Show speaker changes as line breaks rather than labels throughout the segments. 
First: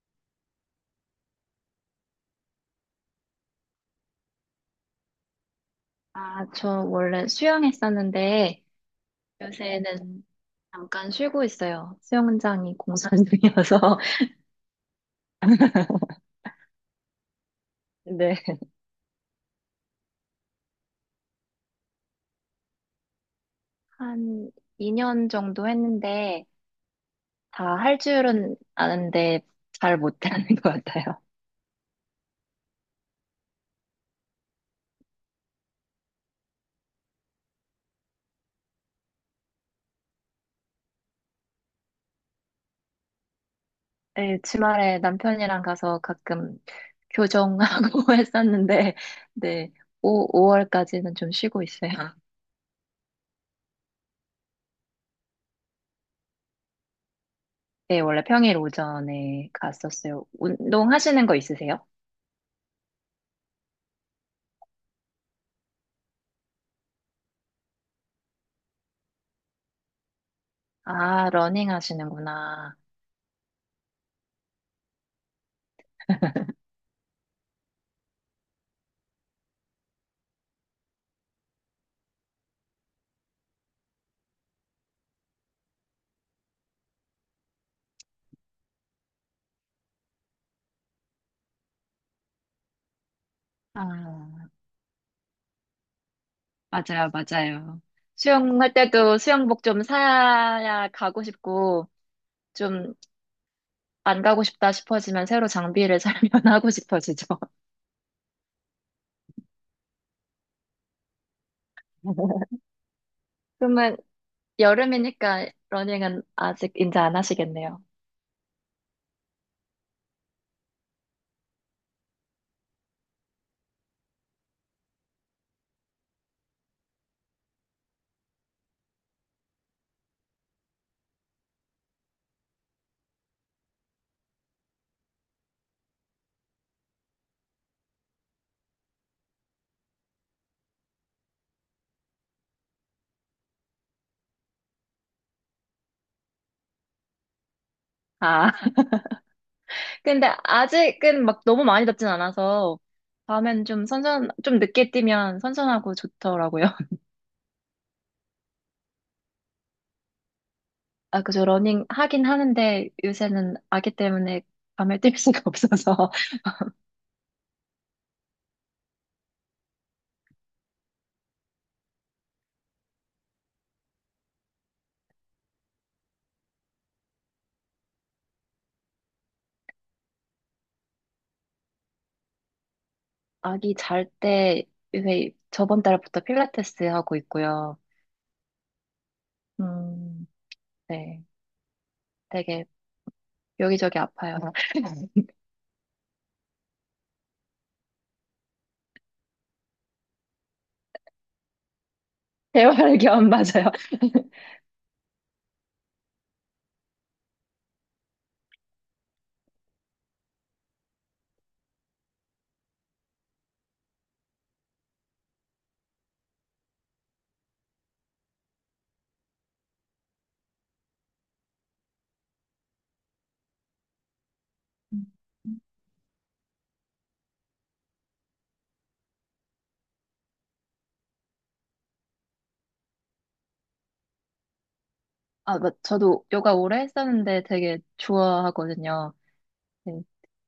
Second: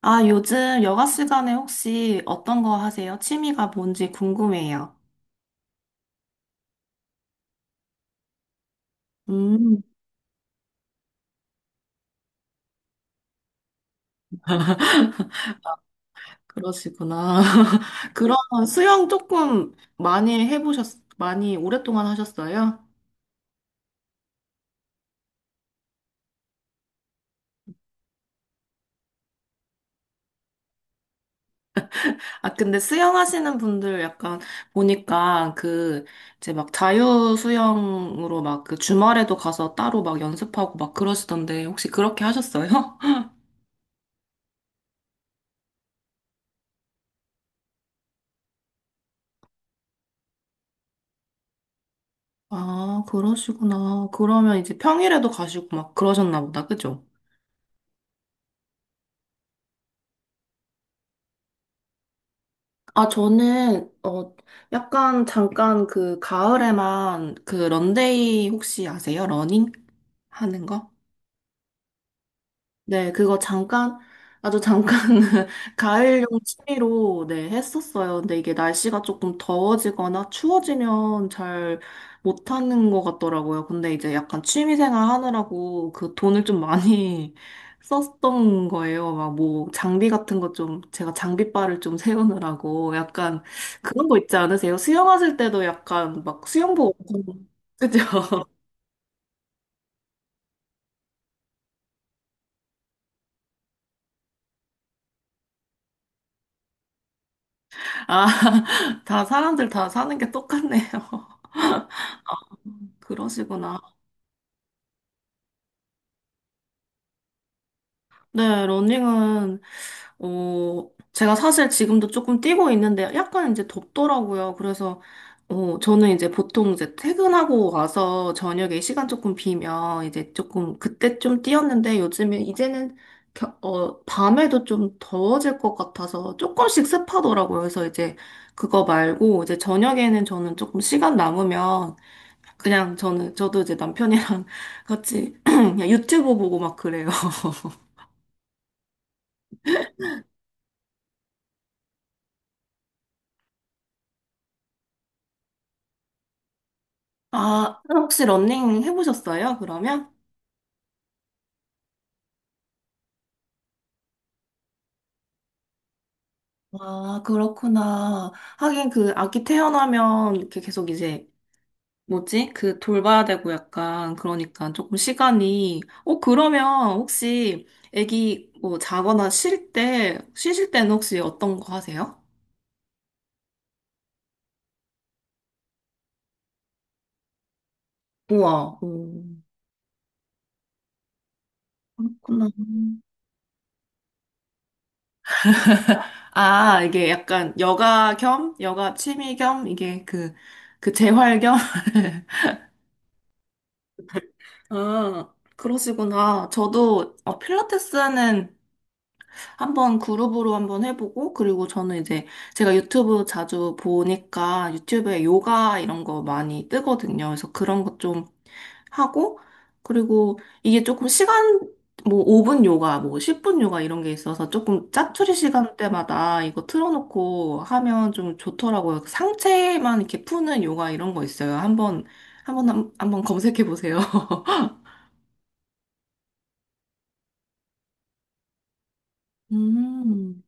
아, 요즘 여가 시간에 혹시 어떤 거 하세요? 취미가 뭔지 궁금해요.
아, 저 원래 수영했었는데
음,
요새는 잠깐 쉬고 있어요. 수영장이 공사 중이어서
그러시구나.
네.
그럼 수영 조금 많이 오랫동안 하셨어요?
한 2년 정도 했는데 다 할 줄은 아는데 잘 못하는 것 같아요.
아, 근데 수영하시는 분들 약간 보니까 그, 이제 막 자유 수영으로 막 그 주말에도 가서 따로 막 연습하고 막 그러시던데 혹시 그렇게 하셨어요?
네, 주말에 남편이랑 가서 가끔 교정하고 했었는데 네, 오 5월까지는 좀 쉬고 있어요.
아, 그러시구나. 그러면 이제 평일에도 가시고 막 그러셨나 보다, 그죠?
네, 원래 평일 오전에 갔었어요. 운동하시는 거 있으세요?
아, 저는, 약간 잠깐 그 가을에만 그 런데이 혹시 아세요? 러닝 하는 거?
아, 러닝 하시는구나.
네, 그거 잠깐, 아주 잠깐 가을용 취미로 네, 했었어요. 근데 이게 날씨가 조금 더워지거나 추워지면 잘 못하는 것 같더라고요. 근데 이제 약간 취미 생활 하느라고 그 돈을 좀 많이 썼던 거예요. 막 뭐 장비 같은 거 좀, 제가 장비빨을 좀 세우느라고 약간 그런 거 있지
아,
않으세요? 수영하실 때도 약간 막 수영복
맞아요,
엄청,
맞아요.
그죠?
수영할 때도 수영복 좀 사야 가고 싶고, 좀 안 가고 싶다 싶어지면 새로 장비를 사면 하고 싶어지죠.
아, 다 사람들 다 사는 게 똑같네요. 그러시구나.
그러면 여름이니까 러닝은 아직 이제 안 하시겠네요.
네, 러닝은, 제가 사실 지금도 조금 뛰고 있는데 약간 이제 덥더라고요. 그래서, 저는 이제 보통 이제 퇴근하고 와서 저녁에 시간 조금 비면 이제 조금 그때 좀 뛰었는데 요즘에 이제는 밤에도 좀 더워질 것 같아서 조금씩 습하더라고요. 그래서 이제 그거 말고 이제 저녁에는 저는 조금 시간 남으면 그냥 저는, 저도 이제 남편이랑 같이 그냥 유튜브 보고 막 그래요.
아, 근데 아직은 막 너무 많이 덥진 않아서, 밤엔 좀 늦게 뛰면 선선하고 좋더라고요.
아, 혹시 러닝 해보셨어요, 그러면?
아, 그죠. 러닝 하긴 하는데 요새는 아기 때문에 밤에 뛸 수가 없어서.
아, 그렇구나. 하긴 그 아기 태어나면 이렇게 계속 이제, 뭐지? 그 돌봐야 되고 약간, 그러니까 조금 시간이. 어, 그러면 혹시 아기 뭐 자거나 쉴 때, 쉬실 때는 혹시 어떤 거 하세요?
아기 잘 때 요새 저번 달부터 필라테스 하고 있고요.
우와. 음.
음, 네.
그렇구나.
되게 여기저기 아파요.
아, 이게 약간 여가 겸, 여가 취미 겸, 이게 그, 그 재활 겸?
재활견 맞아요.
음, 그러시구나. 저도 필라테스는 한번 그룹으로 한번 해보고, 그리고 저는 이제 제가 유튜브 자주 보니까 유튜브에 요가 이런 거 많이 뜨거든요. 그래서 그런 것 좀 하고, 그리고 이게 조금 시간, 뭐 5분 요가, 뭐 10분 요가 이런 게 있어서 조금
음,
짜투리 시간대마다 이거 틀어놓고 하면 좀 좋더라고요. 상체만 이렇게 푸는 요가 이런 거 있어요. 한번 검색해 보세요.
아, 저도 요가 오래 했었는데 되게 좋아하거든요. 네,
음,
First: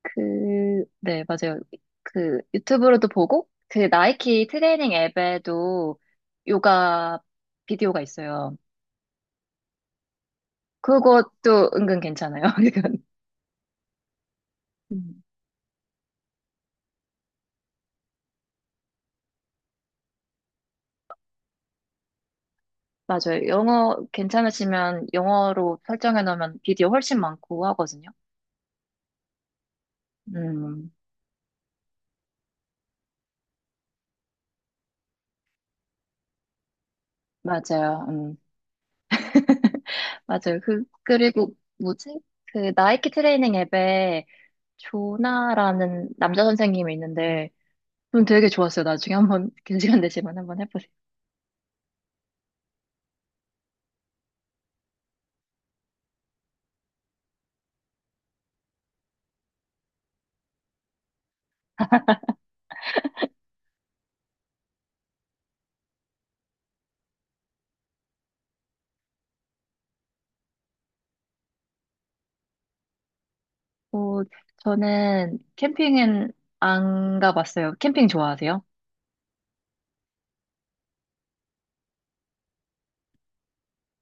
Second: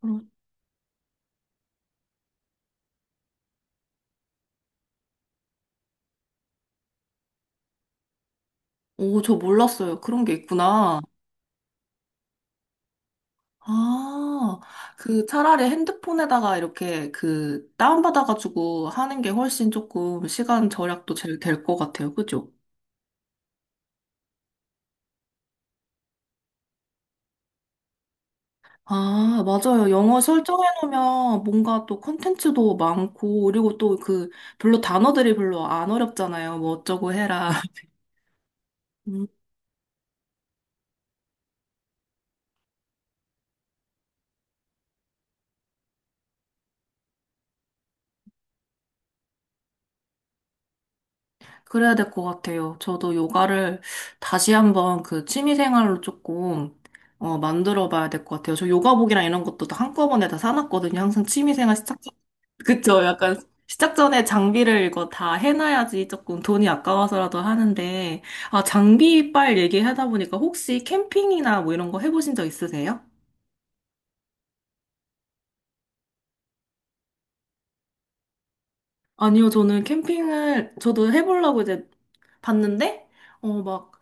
그럼,
네, 맞아요. 그 유튜브로도 보고 그 나이키 트레이닝 앱에도 요가 비디오가 있어요.
오, 저 몰랐어요. 그런 게 있구나.
그것도 은근 괜찮아요.
아,
이건.
그 차라리 핸드폰에다가 이렇게 그 다운받아가지고 하는 게 훨씬 조금 시간 절약도 제일 될 것 같아요. 그죠?
맞아요. 영어 괜찮으시면 영어로 설정해 놓으면 비디오 훨씬 많고 하거든요.
아, 맞아요. 영어
음,
설정해놓으면 뭔가 또 컨텐츠도 많고, 그리고 또 그 별로 단어들이 별로 안 어렵잖아요. 뭐 어쩌고 해라.
맞아요. 맞아요. 그리고 뭐지? 그 나이키 트레이닝 앱에 조나라는 남자 선생님이 있는데 좀 되게 좋았어요. 나중에 한번 긴 시간 되시면 한번 해보세요.
그래야 될 것 같아요. 저도 요가를 다시 한번 그 취미생활로 조금 만들어 봐야 될 것 같아요. 저 요가복이랑 이런 것도 다 한꺼번에 다 사놨거든요. 항상 취미생활 시작, 전- 그쵸? 약간 시작 전에 장비를 이거 다 해놔야지 조금 돈이 아까워서라도 하는데, 아, 장비빨 얘기하다 보니까 혹시 캠핑이나 뭐 이런 거 해보신 적 있으세요?
어, 저는 캠핑은 안 가봤어요. 캠핑 좋아하세요?
아니요, 저는 캠핑을 저도 해보려고 이제 봤는데, 어, 막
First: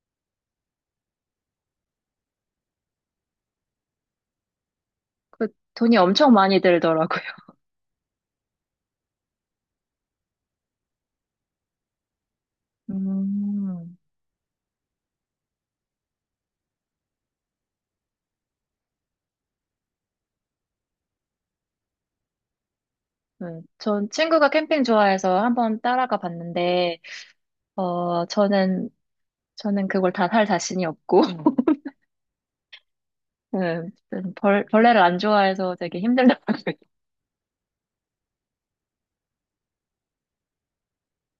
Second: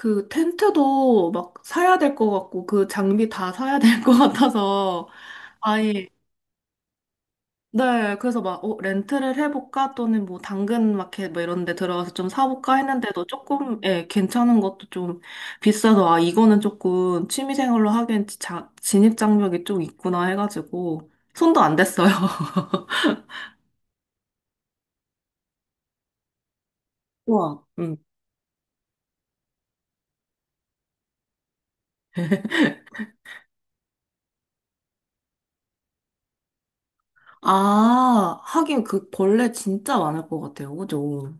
그 텐트도 막 사야 될 것 같고 그 장비 다 사야 될 것 같아서
그 돈이
아예
엄청 많이 들더라고요.
네 그래서 막 어, 렌트를 해볼까 또는 뭐 당근 마켓 뭐 이런 데 들어가서 좀 사볼까 했는데도 조금
음,
예 괜찮은 것도 좀 비싸서 아 이거는 조금 취미생활로 하기엔 자, 진입 장벽이 좀 있구나 해가지고 손도 안 댔어요.
네. 전 친구가 캠핑 좋아해서 한번 따라가 봤는데
우와. 음.
어, 저는 그걸 다 살 자신이 없고. 음, 벌레를 안 좋아해서 되게 힘들다.
아, 하긴 그 벌레 진짜 많을 것 같아요. 그죠?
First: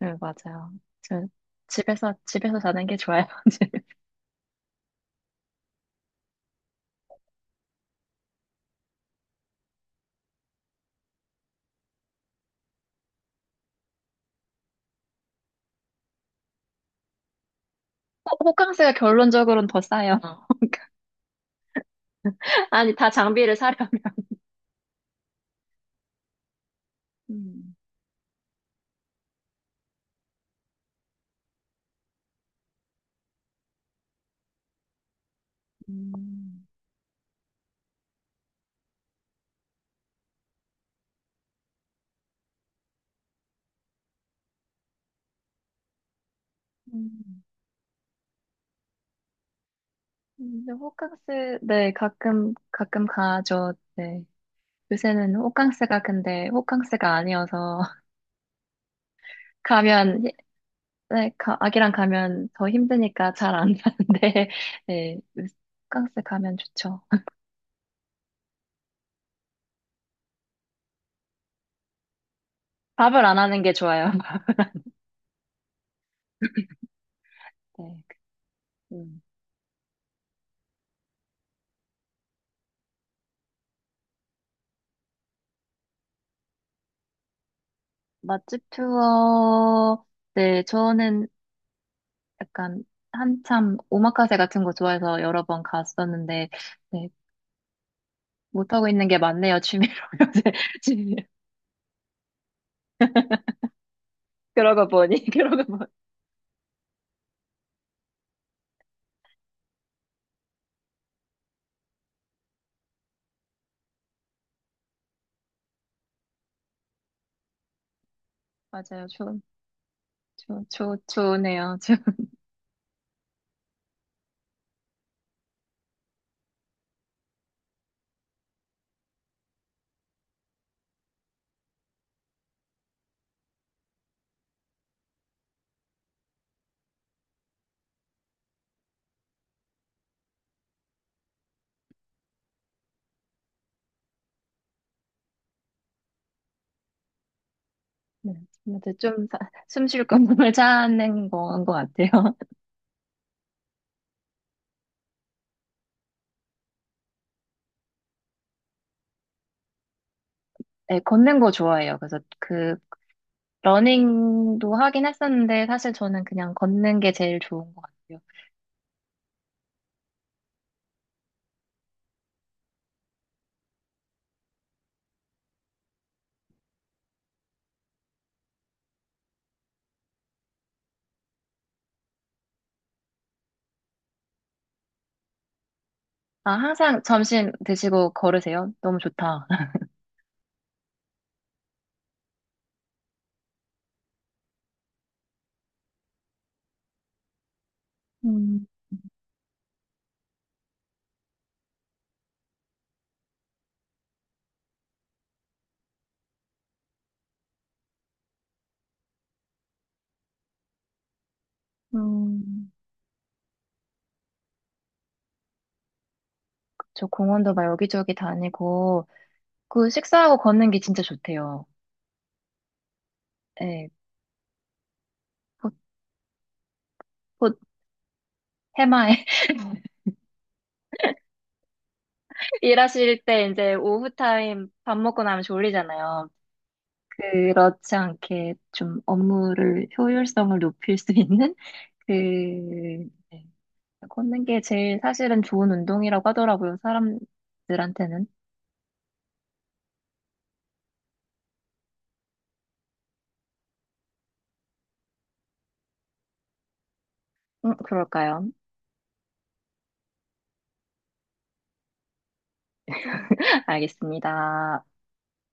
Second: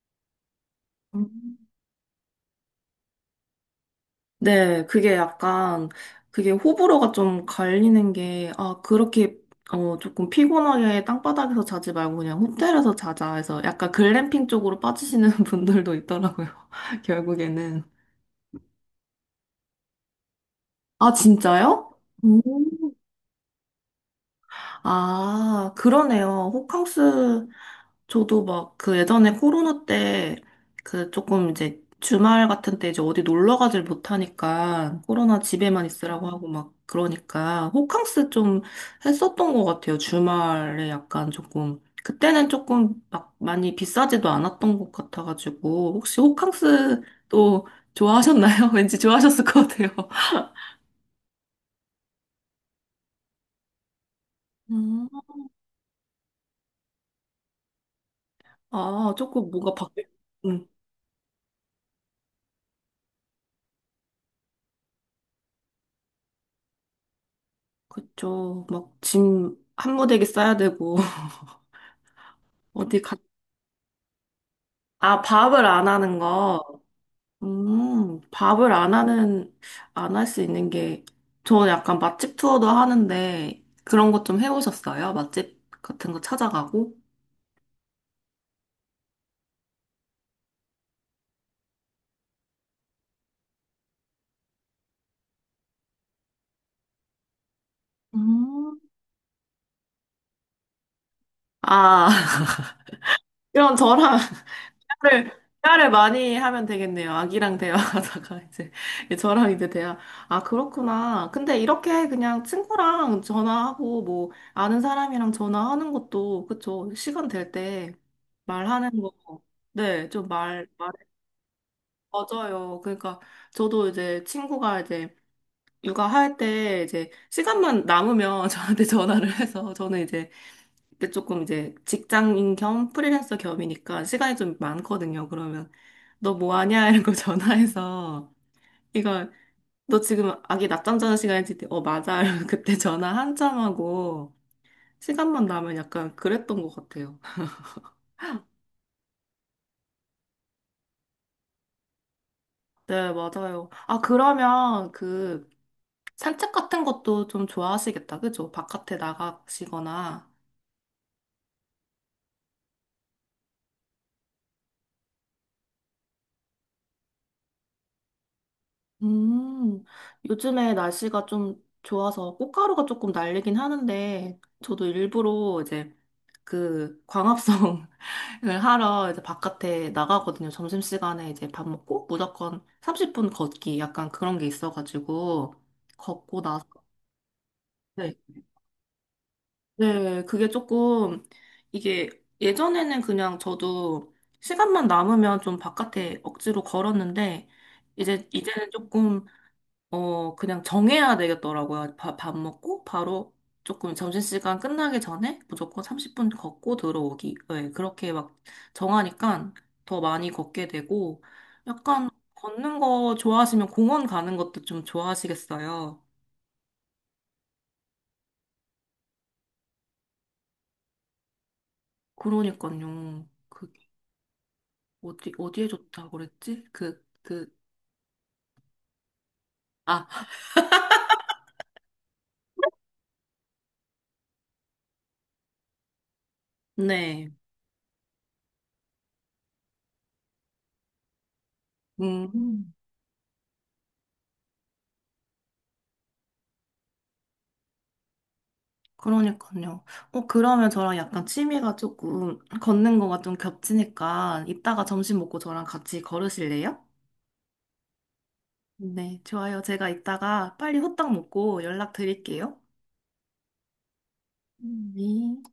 네, 맞아요. 저
음.
집에서 자는 게 좋아요.
네, 그게 약간, 그게 호불호가 좀 갈리는 게, 아, 그렇게, 조금 피곤하게 땅바닥에서 자지 말고 그냥 호텔에서 자자 해서 약간 글램핑 쪽으로 빠지시는 분들도 있더라고요, 결국에는.
호캉스가 결론적으로는 더 싸요.
아, 진짜요? 음.
아니, 다 장비를 사려면.
아, 그러네요. 호캉스
음.
저도 막 그 예전에 코로나 때 그 조금 이제 주말 같은 때 이제 어디 놀러 가질 못하니까 코로나 집에만 있으라고 하고
음.
막 그러니까 호캉스 좀 했었던 것 같아요. 주말에 약간 조금 그때는 조금 막 많이 비싸지도 않았던 것 같아가지고 혹시 호캉스
음,
또 좋아하셨나요? 왠지 좋아하셨을 것 같아요.
근데 호캉스, 네, 가끔, 가끔 가죠. 네.
음,
요새는 호캉스가 근데 호캉스가 아니어서
아, 조금 뭔가 바뀌,
가면
응,
네, 아기랑 가면 더 힘드니까 잘 안 가는데, 네, 호캉스 가면 좋죠.
그쵸. 막 짐 한 무더기 싸야 되고 어디 가
밥을 안 하는 게 좋아요.
아, 밥을 안 하는 거.
네, 그,
밥을 안
음.
하는, 안 할 수 있는 게, 저 약간 맛집 투어도 하는데, 그런 것 좀 해보셨어요? 맛집 같은 거 찾아가고?
맛집 투어, 네, 저는 약간 한참 오마카세 같은 거 좋아해서 여러 번 갔었는데, 네,
음.
못하고 있는 게 많네요, 취미로. 요새 취미로.
아, 이런 저랑
그러고 보니,
대화를,
그러고 보니.
대화를 많이 하면 되겠네요. 아기랑 대화하다가 이제 저랑 이제 대화. 아, 그렇구나. 근데 이렇게 그냥 친구랑 전화하고 뭐 아는 사람이랑 전화하는 것도 그쵸. 시간 될 때 말하는
맞아요,
거.
좋,
네, 좀
좋,
말, 말에
좋, 좋네요. 좋.
맞아요. 그러니까 저도 이제 친구가 이제 육아할 때 이제 시간만 남으면 저한테 전화를 해서 저는 이제 근데 조금 이제 직장인 겸 프리랜서 겸이니까 시간이 좀 많거든요. 그러면 너 뭐 하냐? 이런 거 전화해서 이거 너 지금 아기 낮잠 자는 시간이지? 어, 맞아. 이러면 그때 전화 한참 하고 시간만 나면 약간 그랬던 것 같아요.
네, 아무튼 좀 숨 쉴 공간을 찾는 건 것 같아요.
네, 맞아요. 아, 그러면 그 산책 같은 것도 좀 좋아하시겠다. 그죠? 바깥에 나가시거나.
네, 걷는 거 좋아해요. 그래서 그 러닝도 하긴 했었는데 사실 저는 그냥 걷는 게 제일 좋은 것 같아요.
음, 요즘에 날씨가 좀 좋아서 꽃가루가 조금 날리긴 하는데 저도 일부러 이제 그 광합성을 하러 이제 바깥에 나가거든요. 점심시간에 이제 밥 먹고 무조건 30분 걷기 약간 그런 게 있어가지고 걷고
아,
나서
항상 점심 드시고
네.
걸으세요? 너무 좋다.
네, 그게 조금 이게 예전에는 그냥 저도 시간만 남으면 좀 바깥에 억지로 걸었는데 이제
음,
이제는 조금 그냥 정해야 되겠더라고요. 밥 먹고 바로 조금 점심시간 끝나기 전에 무조건 30분 걷고 들어오기. 네, 그렇게 막 정하니까 더 많이 걷게 되고 약간
음.
걷는 거 좋아하시면 공원 가는 것도 좀 좋아하시겠어요.
저 공원도 막 여기저기 다니고 그 식사하고 걷는 게 진짜 좋대요.
그러니까요. 그
예,
어디 어디에
곧,
좋다고 그랬지? 그
곧 해마에
아,
일하실 때 이제 오후 타임 밥 먹고 나면 졸리잖아요.
네.
그렇지 않게 좀 업무를 효율성을 높일 수 있는 그
음.
네, 걷는 게 제일 사실은 좋은 운동이라고 하더라고요, 사람들한테는.
그러니까요. 어, 그러면 저랑 약간 취미가 조금 걷는 거가 좀 겹치니까 이따가 점심 먹고 저랑 같이 걸으실래요?
그럴까요?
네, 좋아요. 제가 이따가 빨리 호떡 먹고 연락 드릴게요.
알겠습니다.
네.